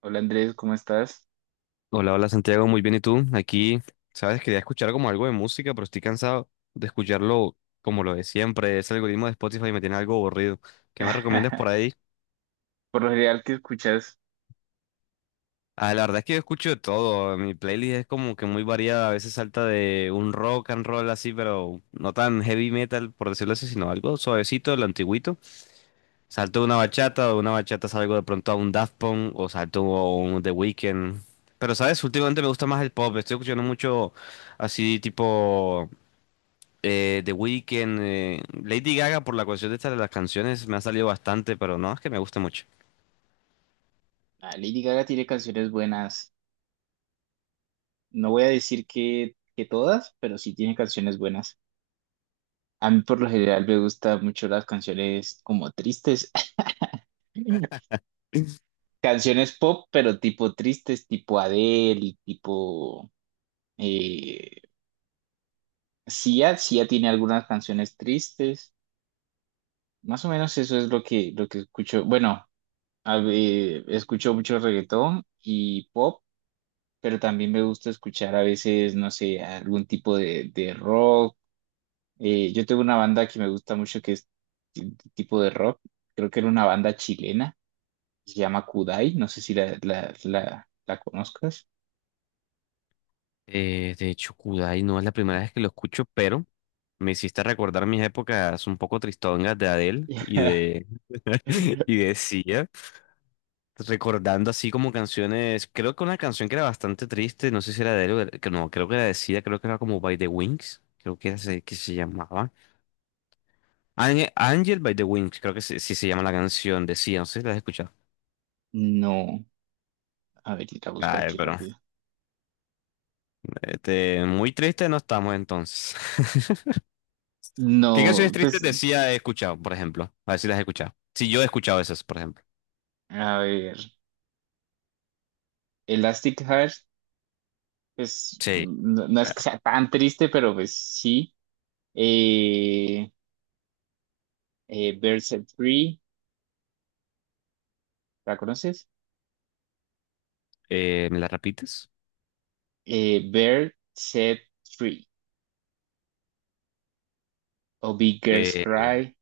Hola Andrés, ¿cómo estás? Hola, hola Santiago, muy bien. ¿Y tú? Aquí, sabes, quería escuchar como algo de música, pero estoy cansado de escucharlo como lo de siempre. Ese algoritmo de Spotify me tiene algo aburrido. ¿Qué me recomiendas por ahí? Por lo general, ¿qué escuchas? Ah, la verdad es que yo escucho de todo. Mi playlist es como que muy variada. A veces salta de un rock and roll así, pero no tan heavy metal, por decirlo así, sino algo suavecito, lo antiguito. Salto de una bachata, salgo de pronto a un Daft Punk o salto a un The Weeknd. Pero, ¿sabes? Últimamente me gusta más el pop. Estoy escuchando mucho así tipo... The Weeknd, Lady Gaga por la cuestión de esta de las canciones me ha salido bastante, pero no, es que me guste mucho. Ah, Lady Gaga tiene canciones buenas. No voy a decir que todas, pero sí tiene canciones buenas. A mí por lo general me gustan mucho las canciones como tristes. Canciones pop, pero tipo tristes, tipo Adele y tipo eh, Sia. Sia tiene algunas canciones tristes. Más o menos eso es lo que escucho. Bueno, a ver, escucho mucho reggaetón y pop, pero también me gusta escuchar a veces, no sé, algún tipo de rock. Yo tengo una banda que me gusta mucho que es t- tipo de rock, creo que era una banda chilena, se llama Kudai, no sé si la conozcas. De hecho, Kudai no es la primera vez que lo escucho, pero me hiciste recordar mis épocas un poco tristongas de Adele y de, y de Sia, recordando así como canciones, creo que una canción que era bastante triste, no sé si era de Adele, que no, creo que era de Sia, creo que era como By the Wings, creo que, que se llamaba. Ángel Angel by the Wings, creo que sí, sí se llama la canción de Sia, no sé si la has escuchado. No, a ver, la busco Ay, aquí pero... rápido. Este, muy triste no estamos entonces. ¿Qué canciones No, tristes pues, decía he escuchado, por ejemplo? A ver si las he escuchado. Si yo he escuchado esas, por ejemplo. a ver, Elastic Heart, pues, Sí, no, no es que claro. sea tan triste, pero pues sí. Eh, eh, Free, ¿la conoces? ¿Me las repites? Eh, Bird, Set Free o Big Girls Eh, Cry,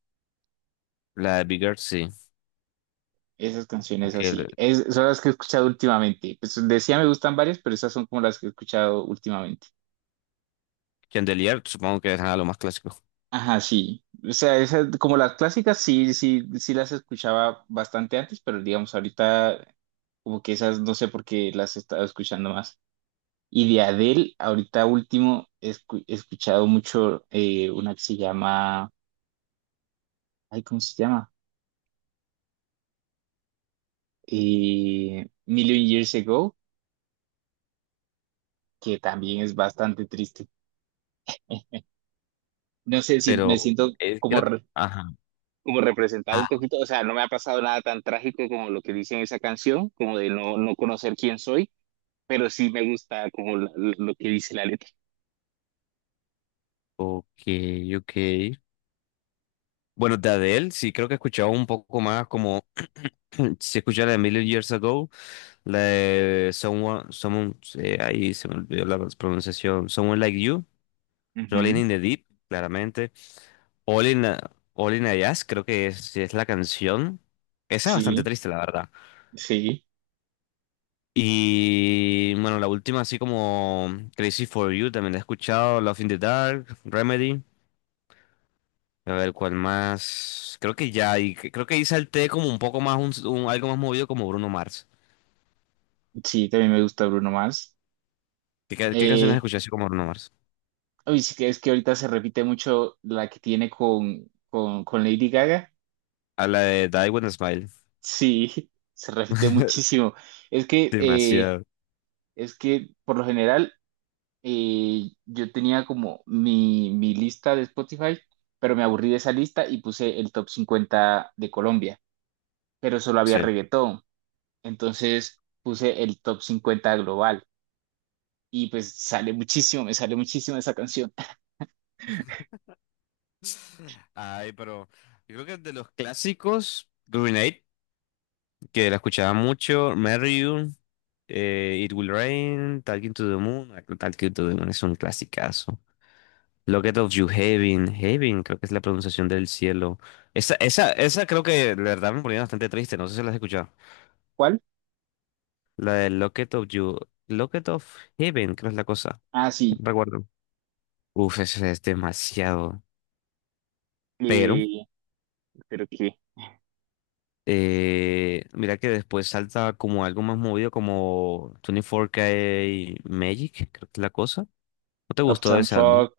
la de Bigger, sí. esas canciones así. Aunque Es, son las que he escuchado últimamente. Pues decía me gustan varias, pero esas son como las que he escuchado últimamente. Chandelier, supongo que es lo más clásico. Ajá, sí. O sea, esas, como las clásicas, sí, sí, sí las escuchaba bastante antes, pero digamos, ahorita como que esas no sé por qué las he estado escuchando más. Y de Adele, ahorita último, he escuchado mucho, una que se llama, ay, ¿cómo se llama? Million Years Ago, que también es bastante triste. No sé si me Pero siento como, creo que... re- Ajá. como representado un Ah, poquito, o sea, no me ha pasado nada tan trágico como lo que dice en esa canción, como de no, no conocer quién soy, pero sí me gusta como lo que dice la letra. ok, ok. Bueno, de Adele, sí, creo que he escuchado un poco más como... Si escuché la de Million Years Ago, la de Someone ahí se me olvidó la pronunciación. Someone Like You. Rolling Ujú. in the Deep, claramente. All in, All in a Jazz, creo que es, sí es la canción. Esa es bastante Sí, triste, la verdad. sí, Y bueno, la última, así como Crazy for You, también la he escuchado. Love in the Dark, Remedy. A ver, ¿cuál más? Creo que ya, creo que ahí salté como un poco más, algo más movido como Bruno Mars. sí, también me gusta Bruno Mars. ¿Qué canciones Eh, escuché así como Bruno Mars? Uy, sí, que es que ahorita se repite mucho la que tiene con Lady Gaga. A la de Die With a Smile. Sí, se repite muchísimo. Es que, eh, Demasiado, es que por lo general, yo tenía como mi lista de Spotify, pero me aburrí de esa lista y puse el top 50 de Colombia, pero solo había sí. reggaetón. Entonces puse el top 50 global y pues sale muchísimo, me sale muchísimo esa canción. Ay, pero yo creo que de los clásicos, Green que la escuchaba mucho, Marry You, It Will Rain, Talking to the Moon, Talking to the Moon es un clasicazo. Locket of You Heaven, Heaven creo que es la pronunciación del cielo. Esa creo que la verdad me ponía bastante triste, no sé si la has escuchado. ¿Cuál? La de Locket of You, Locket of Heaven creo es la cosa, Ah, no sí, recuerdo. Uf, eso es demasiado. Pero, eh, pero que mira que después salta como algo más movido como 24K Magic, creo que es la cosa. ¿No te gustó de Uptown ese álbum? Funk.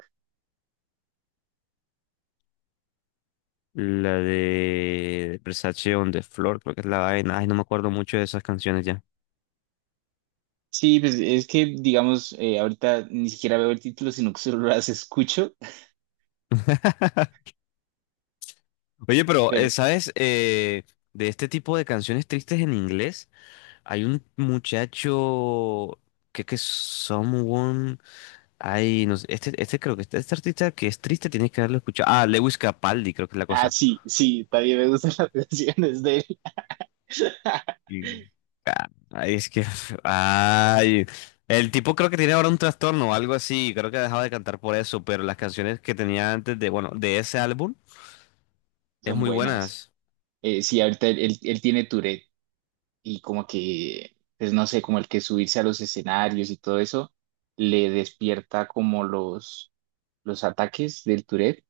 La de Versace on the Floor, creo que es la vaina. Ay, no me acuerdo mucho de esas canciones ya. Sí, pues es que digamos, ahorita ni siquiera veo el título, sino que solo las escucho, Oye, pero, pero... ¿sabes? De este tipo de canciones tristes en inglés, hay un muchacho que es Someone. Ay, no sé. Este creo que este artista que es triste tienes que haberlo escuchado. Ah, Lewis Capaldi, creo que es la Ah, cosa. sí, sí, también me gustan las canciones de él. Y- ah, ay, es que, ay, el tipo creo que tiene ahora un trastorno o algo así, creo que ha dejado de cantar por eso, pero las canciones que tenía antes de, bueno, de ese álbum, es Son muy buenas. buenas. Sí, ahorita él tiene Tourette y como que, pues no sé, como el que subirse a los escenarios y todo eso le despierta como los ataques del Tourette.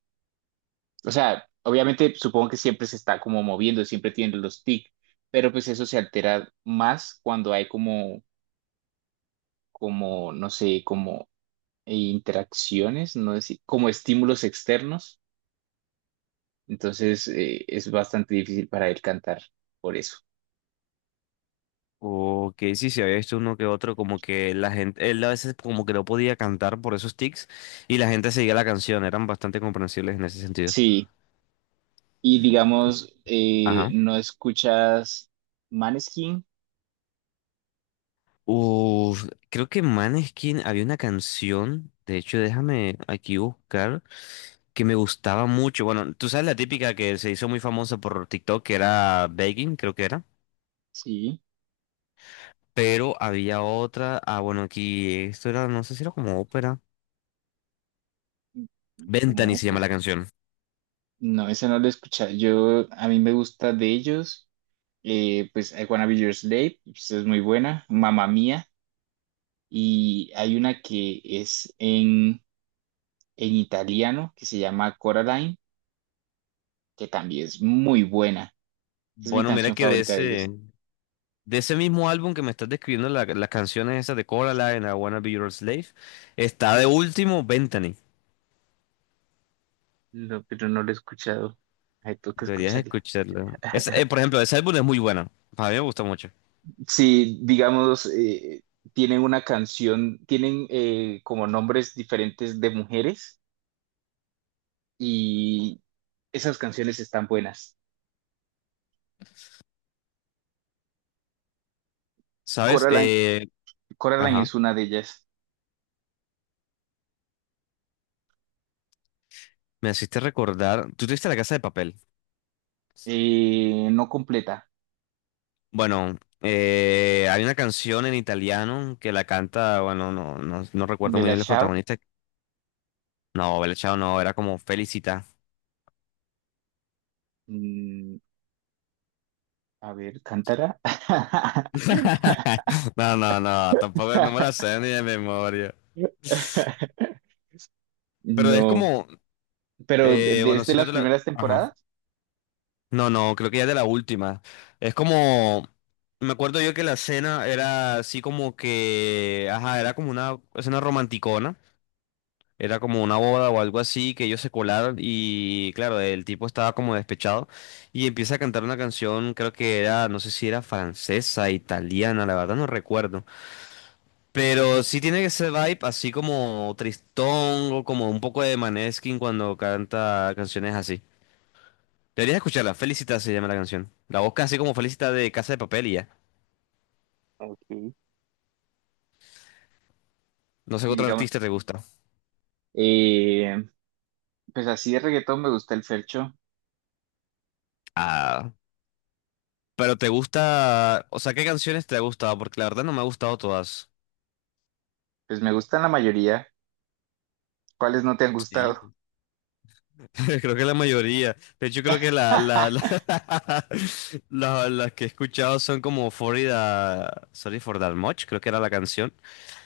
O sea, obviamente supongo que siempre se está como moviendo, siempre tiene los tics, pero pues eso se altera más cuando hay no sé, como interacciones, no sé, como estímulos externos. Entonces es bastante difícil para él cantar por eso. O que sí, se había visto uno que otro, como que la gente, él a veces como que no podía cantar por esos tics y la gente seguía la canción, eran bastante comprensibles en ese sentido. Sí. Y digamos, Ajá. ¿no escuchas Maneskin? Uf, creo que Maneskin había una canción, de hecho, déjame aquí buscar, que me gustaba mucho. Bueno, tú sabes la típica que se hizo muy famosa por TikTok, que era Begging, creo que era. Sí, Pero había otra, ah, bueno, aquí, esto era, no sé si era como ópera. como Ventani se llama ópera. la canción. No, esa no la he escuchado. Yo, a mí me gusta de ellos, pues I Wanna Be Your Slave, pues, es muy buena, Mamma Mía, y hay una que es en italiano que se llama Coraline, que también es muy buena. Es mi Bueno, mira canción que favorita de ellos. de ese mismo álbum que me estás describiendo, las canciones esas de Coraline, I Wanna Be Your Slave, está de último Ventani. No, pero no la he escuchado. Hay que Deberías escucharla. escucharlo. Es, por ejemplo, ese álbum es muy bueno. A mí me gustó mucho. Si, digamos, tienen una canción, tienen como nombres diferentes de mujeres, y esas canciones están buenas. ¿Sabes? Coraline, Coraline Ajá. es una de ellas. Me hiciste recordar. Tú tuviste La Casa de Papel. No completa. Bueno, hay una canción en italiano que la canta. Bueno, no, no, no recuerdo muy Bella bien el Ciao. protagonista. No, Bella Ciao no, era como Felicita. Mm, a ver, Cántara. No, no, no, tampoco no me la sé ni de memoria. Pero es No, como. pero Bueno, desde si no las te la. primeras Ajá. temporadas. No, no, creo que ya es de la última. Es como, me acuerdo yo que la escena era así como que, ajá, era como una escena romanticona, era como una boda o algo así, que ellos se colaron y claro, el tipo estaba como despechado y empieza a cantar una canción, creo que era, no sé si era francesa, italiana, la verdad no recuerdo, pero sí tiene ese vibe así como tristón o como un poco de Maneskin cuando canta canciones así. Deberías escucharla. Felicita se llama la canción. La buscas así como Felicita de Casa de Papel y ya. Ok. No sé qué Y otro digamos, artista te gusta. eh, pues así de reggaetón me gusta el Fercho. Ah, pero te gusta. O sea, ¿qué canciones te ha gustado? Porque la verdad no me ha gustado todas. Pues me gustan la mayoría. ¿Cuáles no te han gustado? Sí. Creo que la mayoría. De hecho, creo que las que he escuchado son como Sorry for That Much, creo que era la canción.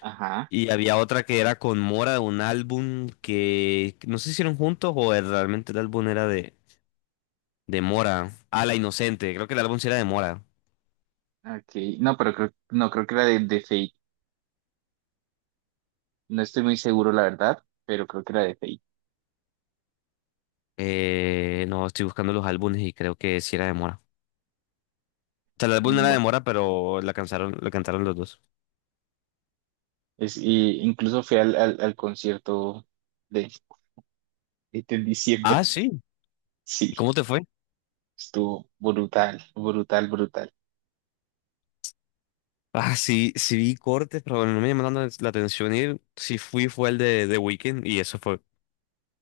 Ajá, Y había otra que era con Mora de un álbum que no sé si hicieron juntos realmente el álbum era de Mora. Ah, La Inocente, creo que el álbum sí era de Mora. ok. No, pero creo, no, creo que era de Fate. No estoy muy seguro, la verdad, pero creo que era de Fate. No, estoy buscando los álbumes y creo que sí era de Mora. O sea, el álbum no Mm, era de bueno, Mora, pero la cantaron los dos. es, y incluso fui al concierto de, este, en diciembre. Ah, sí. ¿Y Sí, cómo te fue? estuvo brutal, brutal, brutal. Ah, sí, sí vi cortes, pero no me llamó tanto la atención ir. Sí fui fue el de The Weeknd y eso fue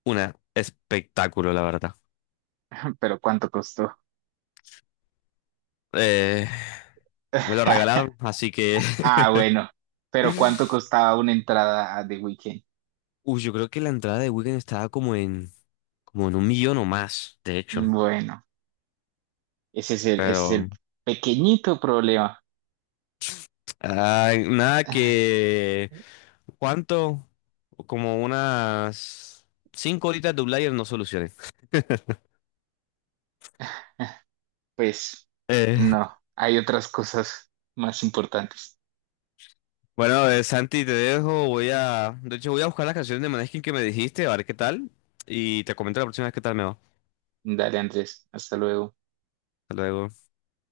un espectáculo, la verdad. Pero ¿cuánto costó? Eh, Me lo regalaron, así que... Ah, bueno, pero ¿cuánto costaba una entrada a The Weeknd? Uy, yo creo que la entrada de Weekend estaba como en 1 millón o más, de hecho. Bueno, ese es el Pero. pequeñito problema. Ay, nada que... ¿Cuánto? Como unas 5 horitas de Outlier no solucioné. Pues Eh, no, hay otras cosas más importantes. bueno, Santi, te dejo. Voy a... De hecho, voy a buscar las canciones de Maneskin que me dijiste, a ver qué tal. Y te comento la próxima vez qué tal me va. Dale, Andrés, hasta luego. Hasta luego.